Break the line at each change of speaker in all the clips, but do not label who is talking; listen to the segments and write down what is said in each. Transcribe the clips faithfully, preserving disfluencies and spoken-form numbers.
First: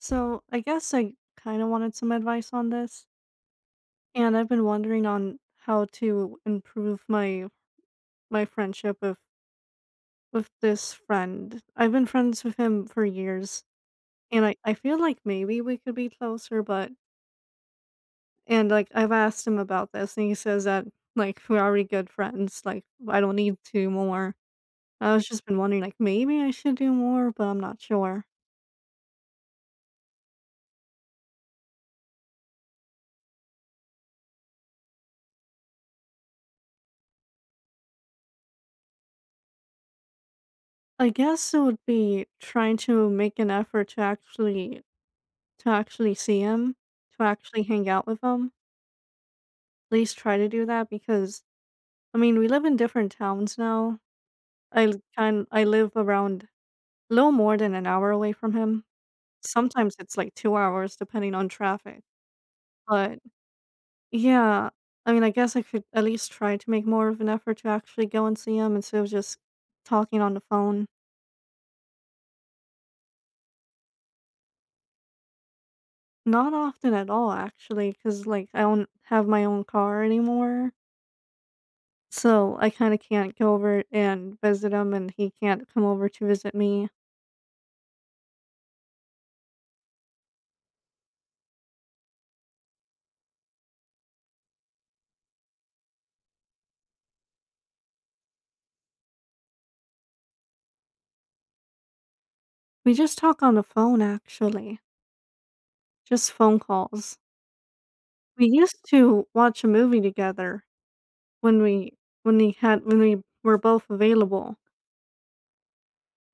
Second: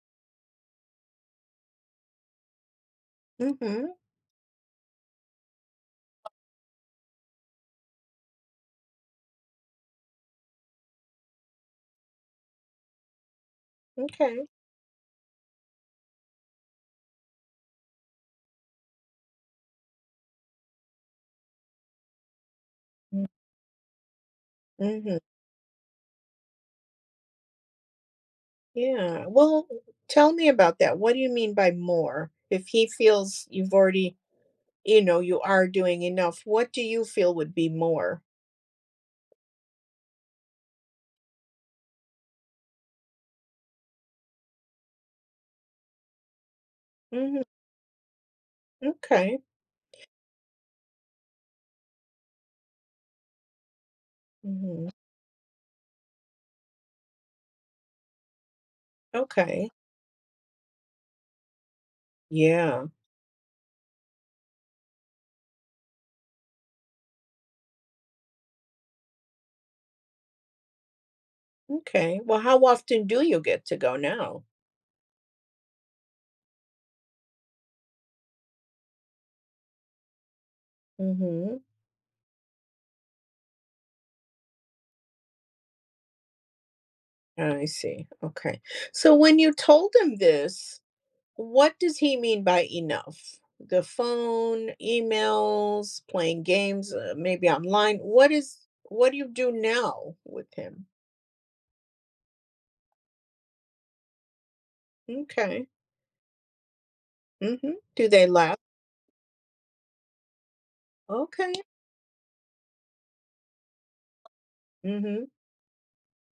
So I guess I kind of wanted some advice on this,
Mhm,
and I've been wondering on how to improve my my friendship with with this friend. I've been friends with him for years, and
okay.
I I feel like maybe we could be closer, but and like I've asked him about this, and he says that like we're already good friends, like I
Mm.
don't need two more. I
Mhm,
was just been wondering like maybe I should do more, but I'm not sure.
yeah. Well, tell me about that. What do you mean by more? If he feels you've already you know, you are doing enough, what do you feel would be more?
I guess it would be trying to make an effort to actually to actually see him, to
Mhm,
actually hang out with him,
okay.
at least try to do that because, I mean, we live in different towns now. I
Mhm,
l- kind I live around a little more than an hour away from him.
okay.
Sometimes it's like two hours depending on traffic.
Yeah,
But yeah, I mean, I guess I could at least try to make more of an effort to actually go and see him instead of just talking on the phone.
okay. Well, how often do you get to go now?
Not often at all, actually, because like I don't have my own car anymore.
Mhm,
So, I kinda can't go over and visit him, and he can't come over to visit me.
I see, okay. So when you told him this, what does he mean by enough? The phone, emails, playing games, uh, maybe online. What is what do you do now with him?
We just talk on the phone, actually,
Okay.
just phone calls.
Mhm. Do they
We
laugh?
used to watch a movie together
Okay.
when we when we had when we were both available,
Mhm.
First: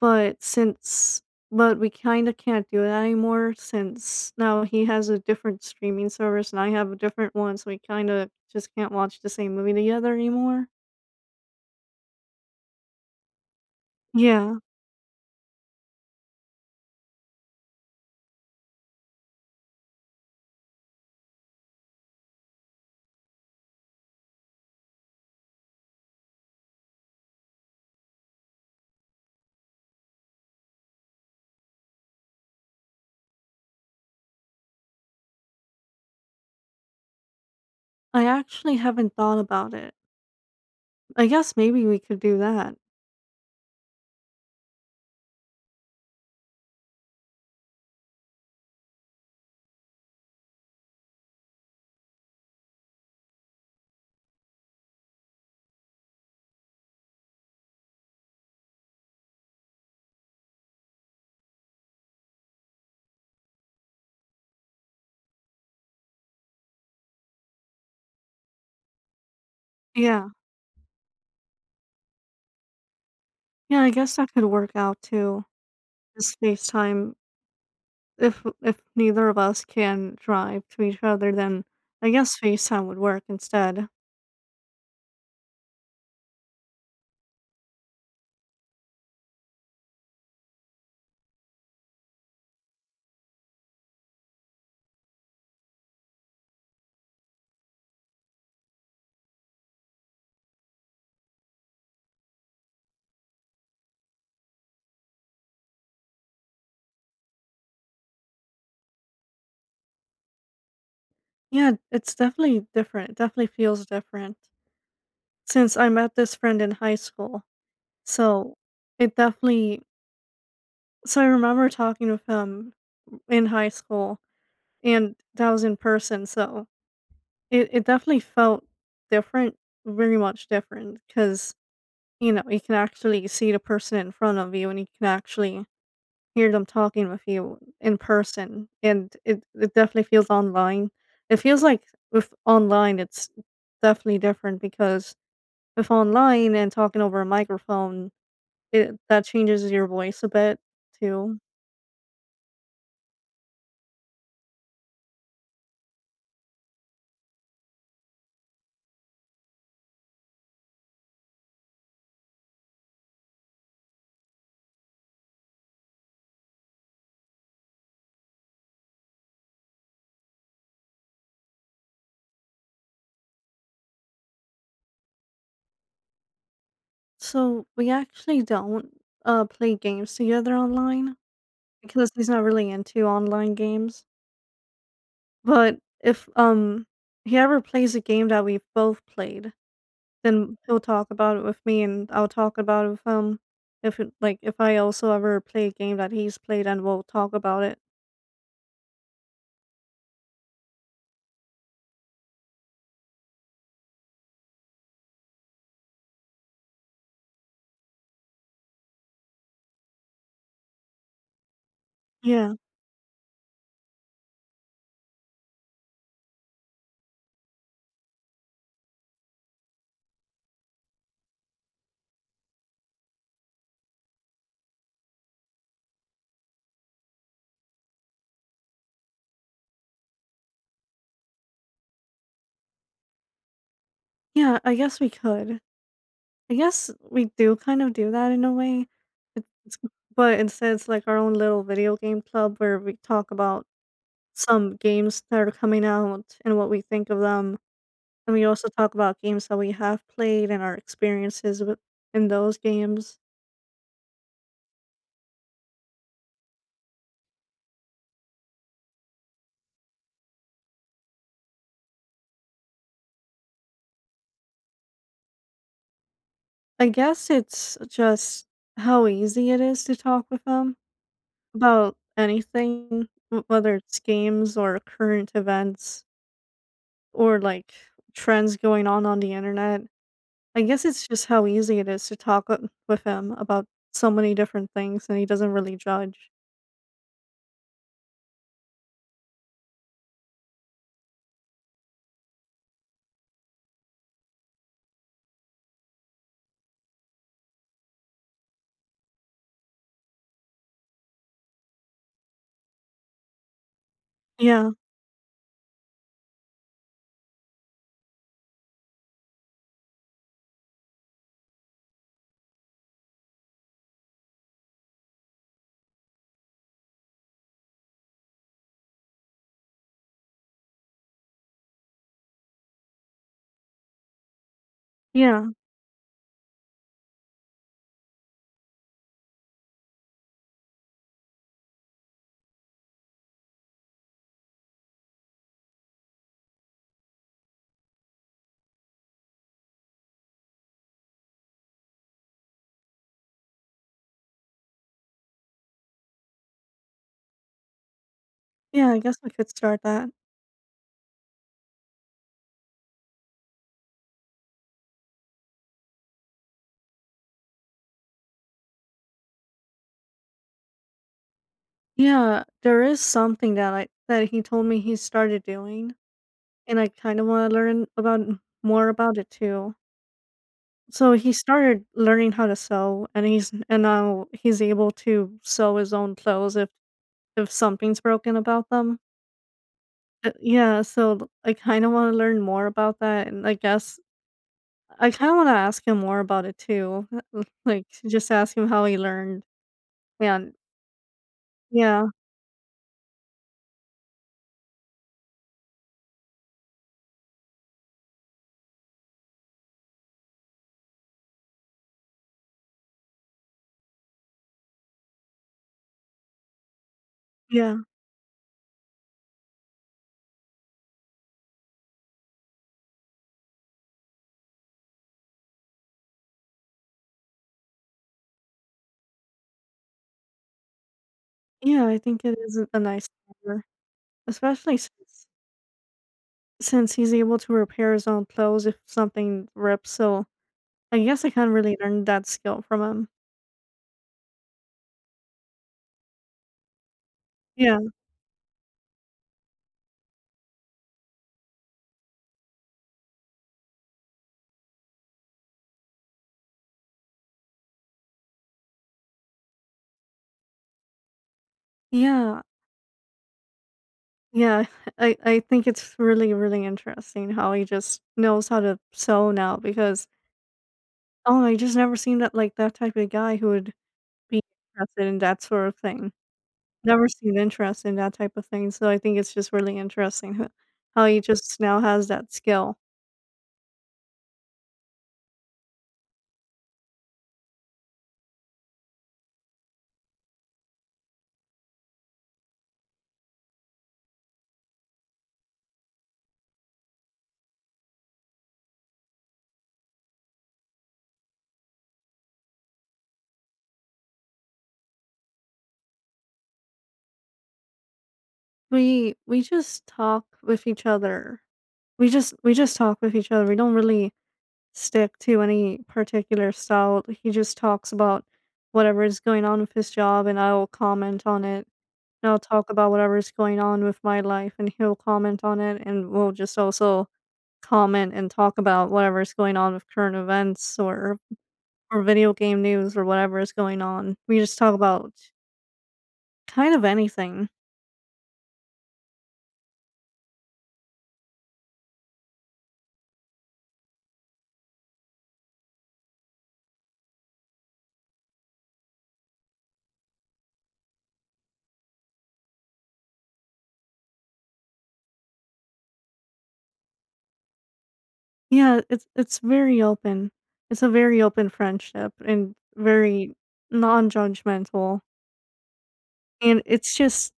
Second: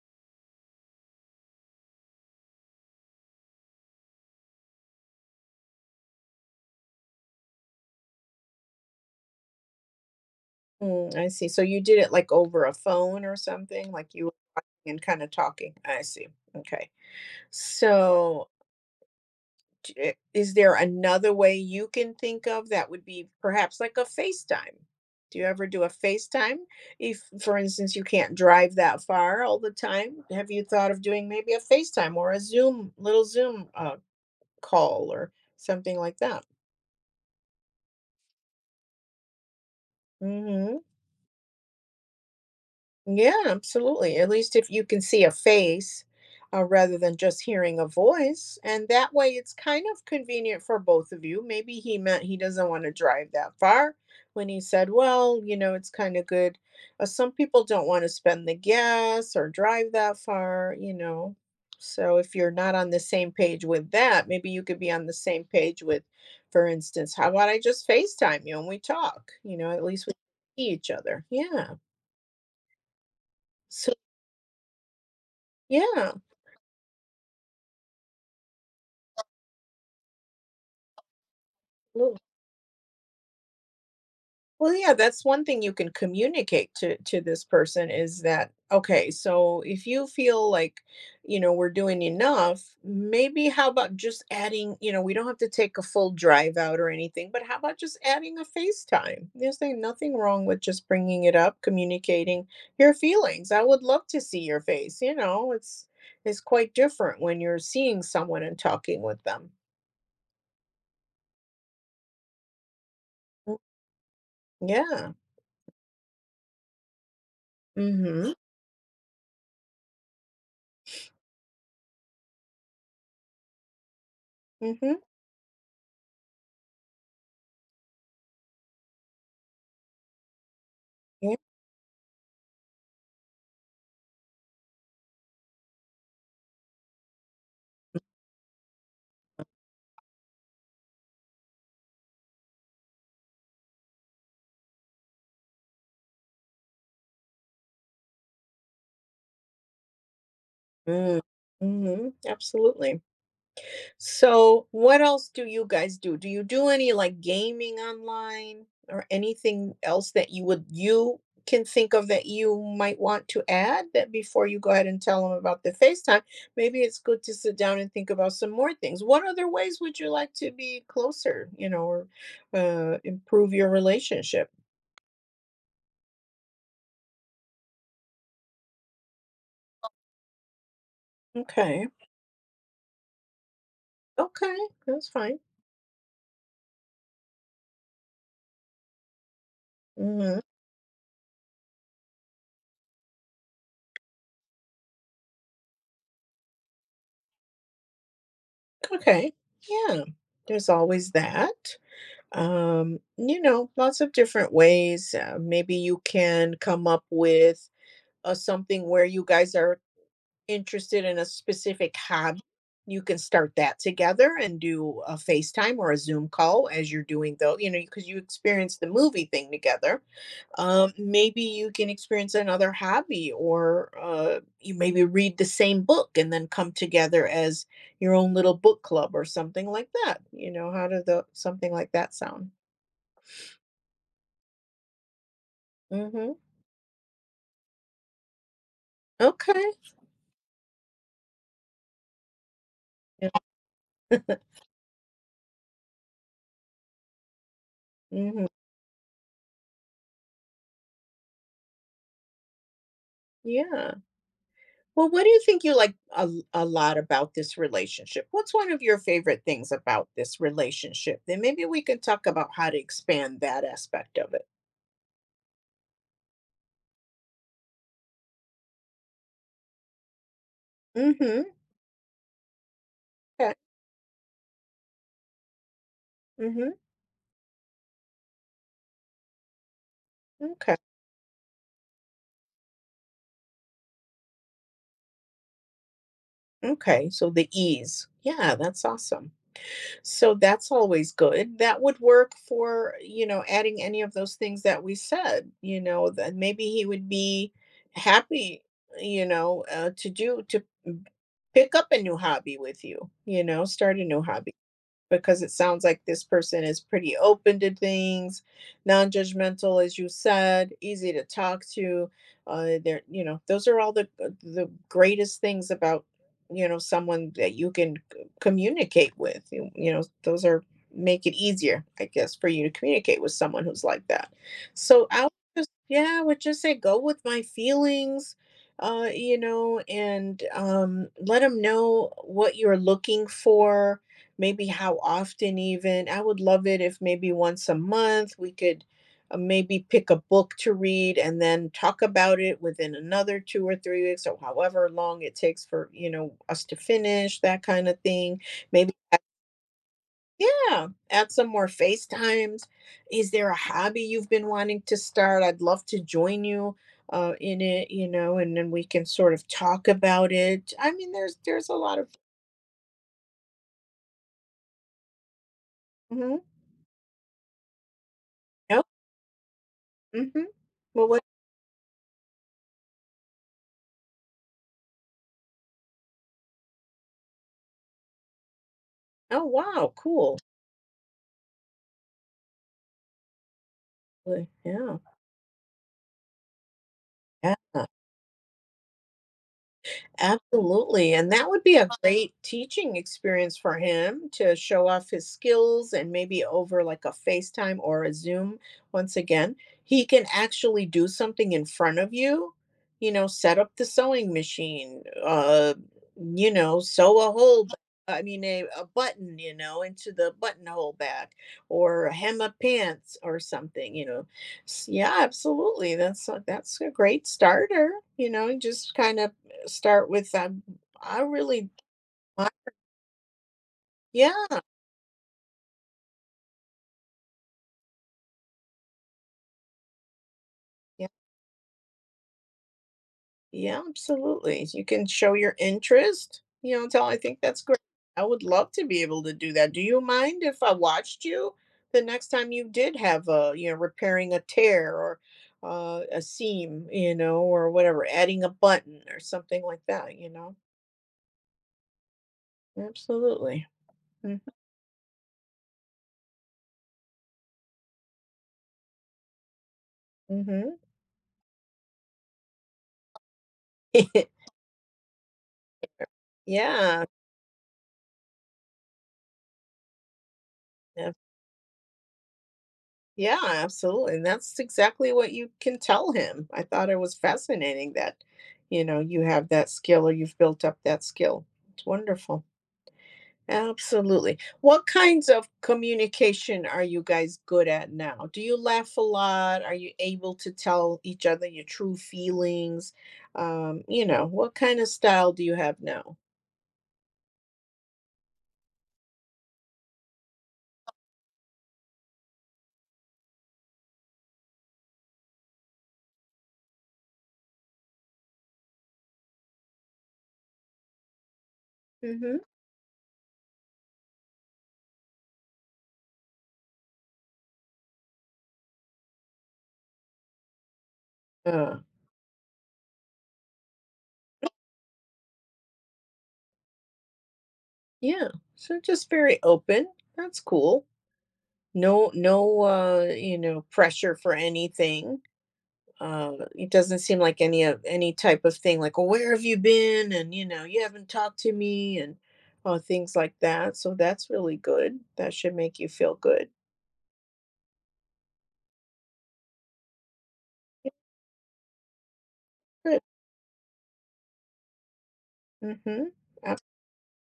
but since but we kinda can't do that anymore since now he has a different streaming service and I have a different one, so we kinda just can't watch the same movie together anymore.
Mm, I see. So you did it like over a phone or something, like you were
Yeah,
talking and kind of talking. I see. Okay. So T- eh, is there another way you can think of that would be perhaps like a FaceTime? Do you ever do a FaceTime? If, for instance, you can't drive that far all the time, have you thought of doing maybe a FaceTime or a Zoom, little Zoom uh, call or something like that?
I actually haven't thought about it.
Hmm.
I guess maybe we could do that.
Yeah, absolutely. At least if you can see a face, uh, rather than just hearing a voice, and that way it's kind of convenient for both of you. Maybe he meant he doesn't want to drive that far when he said, "Well, you know, it's kind of good." Uh, some people don't want to spend the gas or drive that far, you know. So if you're not on the same page with that, maybe you could be on the same page with, for instance, how about I just FaceTime you and we talk? You know, at least we
Yeah.
see each other. Yeah.
Yeah, I
So
guess that could work out too.
yeah,
Just FaceTime, if if neither of us can drive to each other, then I
Well
guess FaceTime would work instead.
well, yeah, that's one thing you can communicate to to this person is that, "Okay, so if you feel like, you know, we're doing enough, maybe how about just adding, you know, we don't have to take a full drive out or anything, but how about just adding a FaceTime?" There's like nothing wrong with just bringing it up, communicating your feelings. I would love to see your face, you know, it's it's quite different when you're seeing someone and talking with them.
Yeah, it's definitely different. It definitely
Mm,
feels different
yeah.
since I met this friend in high school.
Mhm.
So it definitely So I remember talking with him in high school
Mhm.
and that was in person, so it, it definitely felt different, very much different
Yeah.
because you know, you can actually see the person in front of you, and you can actually hear them talking with you in person, and it it definitely feels online. It feels like with online, it's definitely different because with online and talking over a microphone, it that changes your voice a bit
Mm,
too.
mhm, absolutely. So, what else do you guys do? Do you do any like gaming online or anything else that you would you can think of that you might want to add that before you go ahead and tell them about the FaceTime? Maybe it's good to sit down and think about some more things. What other ways would you like to be closer, you know, or uh, improve your relationship?
So we actually don't uh play games together online
Okay.
because he's not really into online games.
Okay. That's fine.
But if um he ever plays a game that we've both played,
Hmm.
then he'll talk about it with me, and I'll talk about it with him. If it like, if I also ever play a game that he's played, and we'll talk about it.
Okay. Yeah. There's always that. Um, you know, lots of different ways. Uh, maybe you can come up with uh, something where you guys are interested in a specific hobby.
Yeah.
You can start that together and do a FaceTime or a Zoom call as you're doing though, you know, because you experience the movie thing together. Um, maybe you can experience another hobby or uh, you maybe read the same book and then come together as your own little book club or something like that. You know, how does the something like that sound?
Yeah, I guess we could.
Hmm.
I guess we do kind of do that in a way. It
Okay.
it's but instead it's like our own little video game club where we
Yeah.
talk about some games that are coming out and what we think of them, and we
Mhm.
also talk about games that we have played and our experiences with in those games.
Yeah. Well, what do you think you like a a lot about this relationship? What's one of your favorite things about this relationship? Then maybe we can talk about how to expand that aspect of it.
I guess it's just how easy it is to talk with them
Mm-hmm.
about anything, w-
Okay.
whether it's games or current events
Mm-hmm.
or like trends going on on the internet. I
Okay.
guess it's just how easy it is to talk with with him about so many different things and he doesn't really judge.
Okay. So the ease. Yeah, that's awesome. So that's always good. That would work for, you know, adding any of those things that we said, you know, that maybe he would be happy, you know, uh, to do to pick up a new hobby with you, you know, start a new hobby
Yeah.
because it sounds like this person is pretty open to things, non-judgmental, as you said, easy to talk to. Uh, they're, you know, those are all the uh, the greatest things about, you know, someone that you can c- communicate with. You, you know, those are make it easier, I guess, for you to communicate with someone who's like that. So I would
Yeah.
just, yeah, I would just say go with my feelings. Uh, you know, and um, let them know what you're looking for, maybe how often. Even I would love it if maybe once a month we could, uh, maybe pick a book to read and then talk about it within another two or three weeks or however long it takes, for you know us to finish that kind of thing.
Yeah,
Maybe
I guess
add-
we could start that.
yeah, add some more FaceTimes. Is there a hobby you've been wanting to start? I'd love to join you uh, in it, you know, and then we can sort of talk about it. I mean, there's there's a lot of
Yeah, there is something that I that he told me he started doing
mm-hmm.
and I kind of want to learn about
Yep.
more about it too.
Mm-hmm.
So
Well,
he started learning how to sew, and he's and now he's able to sew his own clothes if if something's broken about them.
oh, wow,
Uh,
cool.
yeah, so I kind of want to learn more about that, and I guess
Really, yeah,
I kind of want to ask him more about it too.
yeah.
Like just ask him how he learned. And
Absolutely, and that would be a
yeah,
great teaching experience for him to show off his skills and maybe over, like, a FaceTime or a Zoom, once again, he can actually do something in front of you, you know, set up the sewing machine, uh, you know, sew a hole b
yeah,
I mean, a a button, you know, into the buttonhole back, or hem a pants or something, you know? S Yeah, absolutely, that's a that's a great starter, you know, just kinda start with, um, I really
yeah. I think it
I
is a nice cover,
yeah,
especially since since he's able to repair his own clothes if something rips. So I
yeah,
guess I kind of really learned that skill from him.
yeah, absolutely. You can show your interest, you know, tell I think that's great.
Yeah.
I would love to be able to do that. Do you mind if I watched you the next time you did have a, you know, repairing a tear or uh, a seam, you know, or whatever, adding a button or something like that, you know?
Yeah.
Absolutely. Mhm,
Yeah, I I think it's really, really interesting how he just knows how to sew now because
mhm.
oh, I just never seen that like that type of guy who would be interested in that sort of thing.
Yeah,
Never seen interest in that type of thing. So I think it's just really interesting ho- how he just now has that skill.
yeah, absolutely. And that's exactly what you can tell him. I thought it was fascinating that, you know, you have that skill or you've built up that skill. It's wonderful. Absolutely. What kinds of communication are you guys good at now? Do you laugh a lot? Are you able to tell each other your true feelings? Um, you know, what kind of style do you have now?
We we just talk with each other. We just we just talk with each other. We don't really stick to any particular style. He just talks about whatever is going on with his job and I will comment on it and
Hmm.
I'll talk about whatever's going on with my life, and he'll comment on it, and we'll just also comment and talk about whatever's going on with current events or
Uh,
or video game news or whatever is going on. We just talk about kind of anything.
yeah. So just very open. That's cool. No no, uh, you know, pressure for anything. Uh, it doesn't seem like any of any type of thing like, "Oh, where have you been?" and, you know, "You haven't talked to me," and, uh, things like that, so that's really good. That should make you feel good.
Yeah, it's it's very open. It's a
Yeah,
very open friendship and
good.
very non-judgmental.
Mhm. Ab
And it's just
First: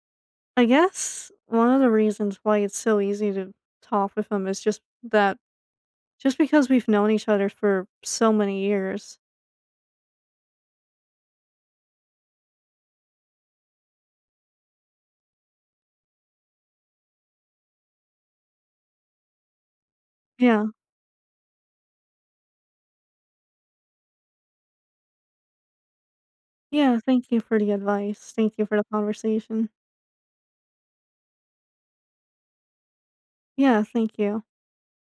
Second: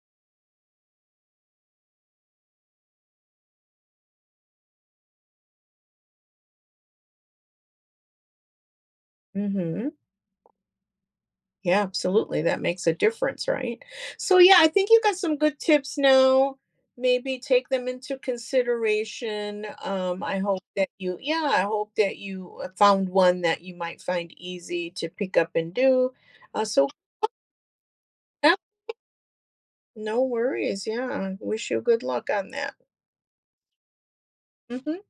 I guess one of the reasons why it's so easy to talk with him is just that just because we've known each other for so many years.
mhm. Yeah, absolutely. That makes a difference, right? So, yeah, I think you got some good tips now. Maybe take them into consideration. Um, I hope
Yeah.
that you, yeah, I hope that you uh, found one that you might find easy to pick up and do. Uh, so,
Yeah, thank you for the advice. Thank
yeah,
you for the conversation.
no worries. Yeah, wish you good luck on that.
Yeah, thank you.
Mhm.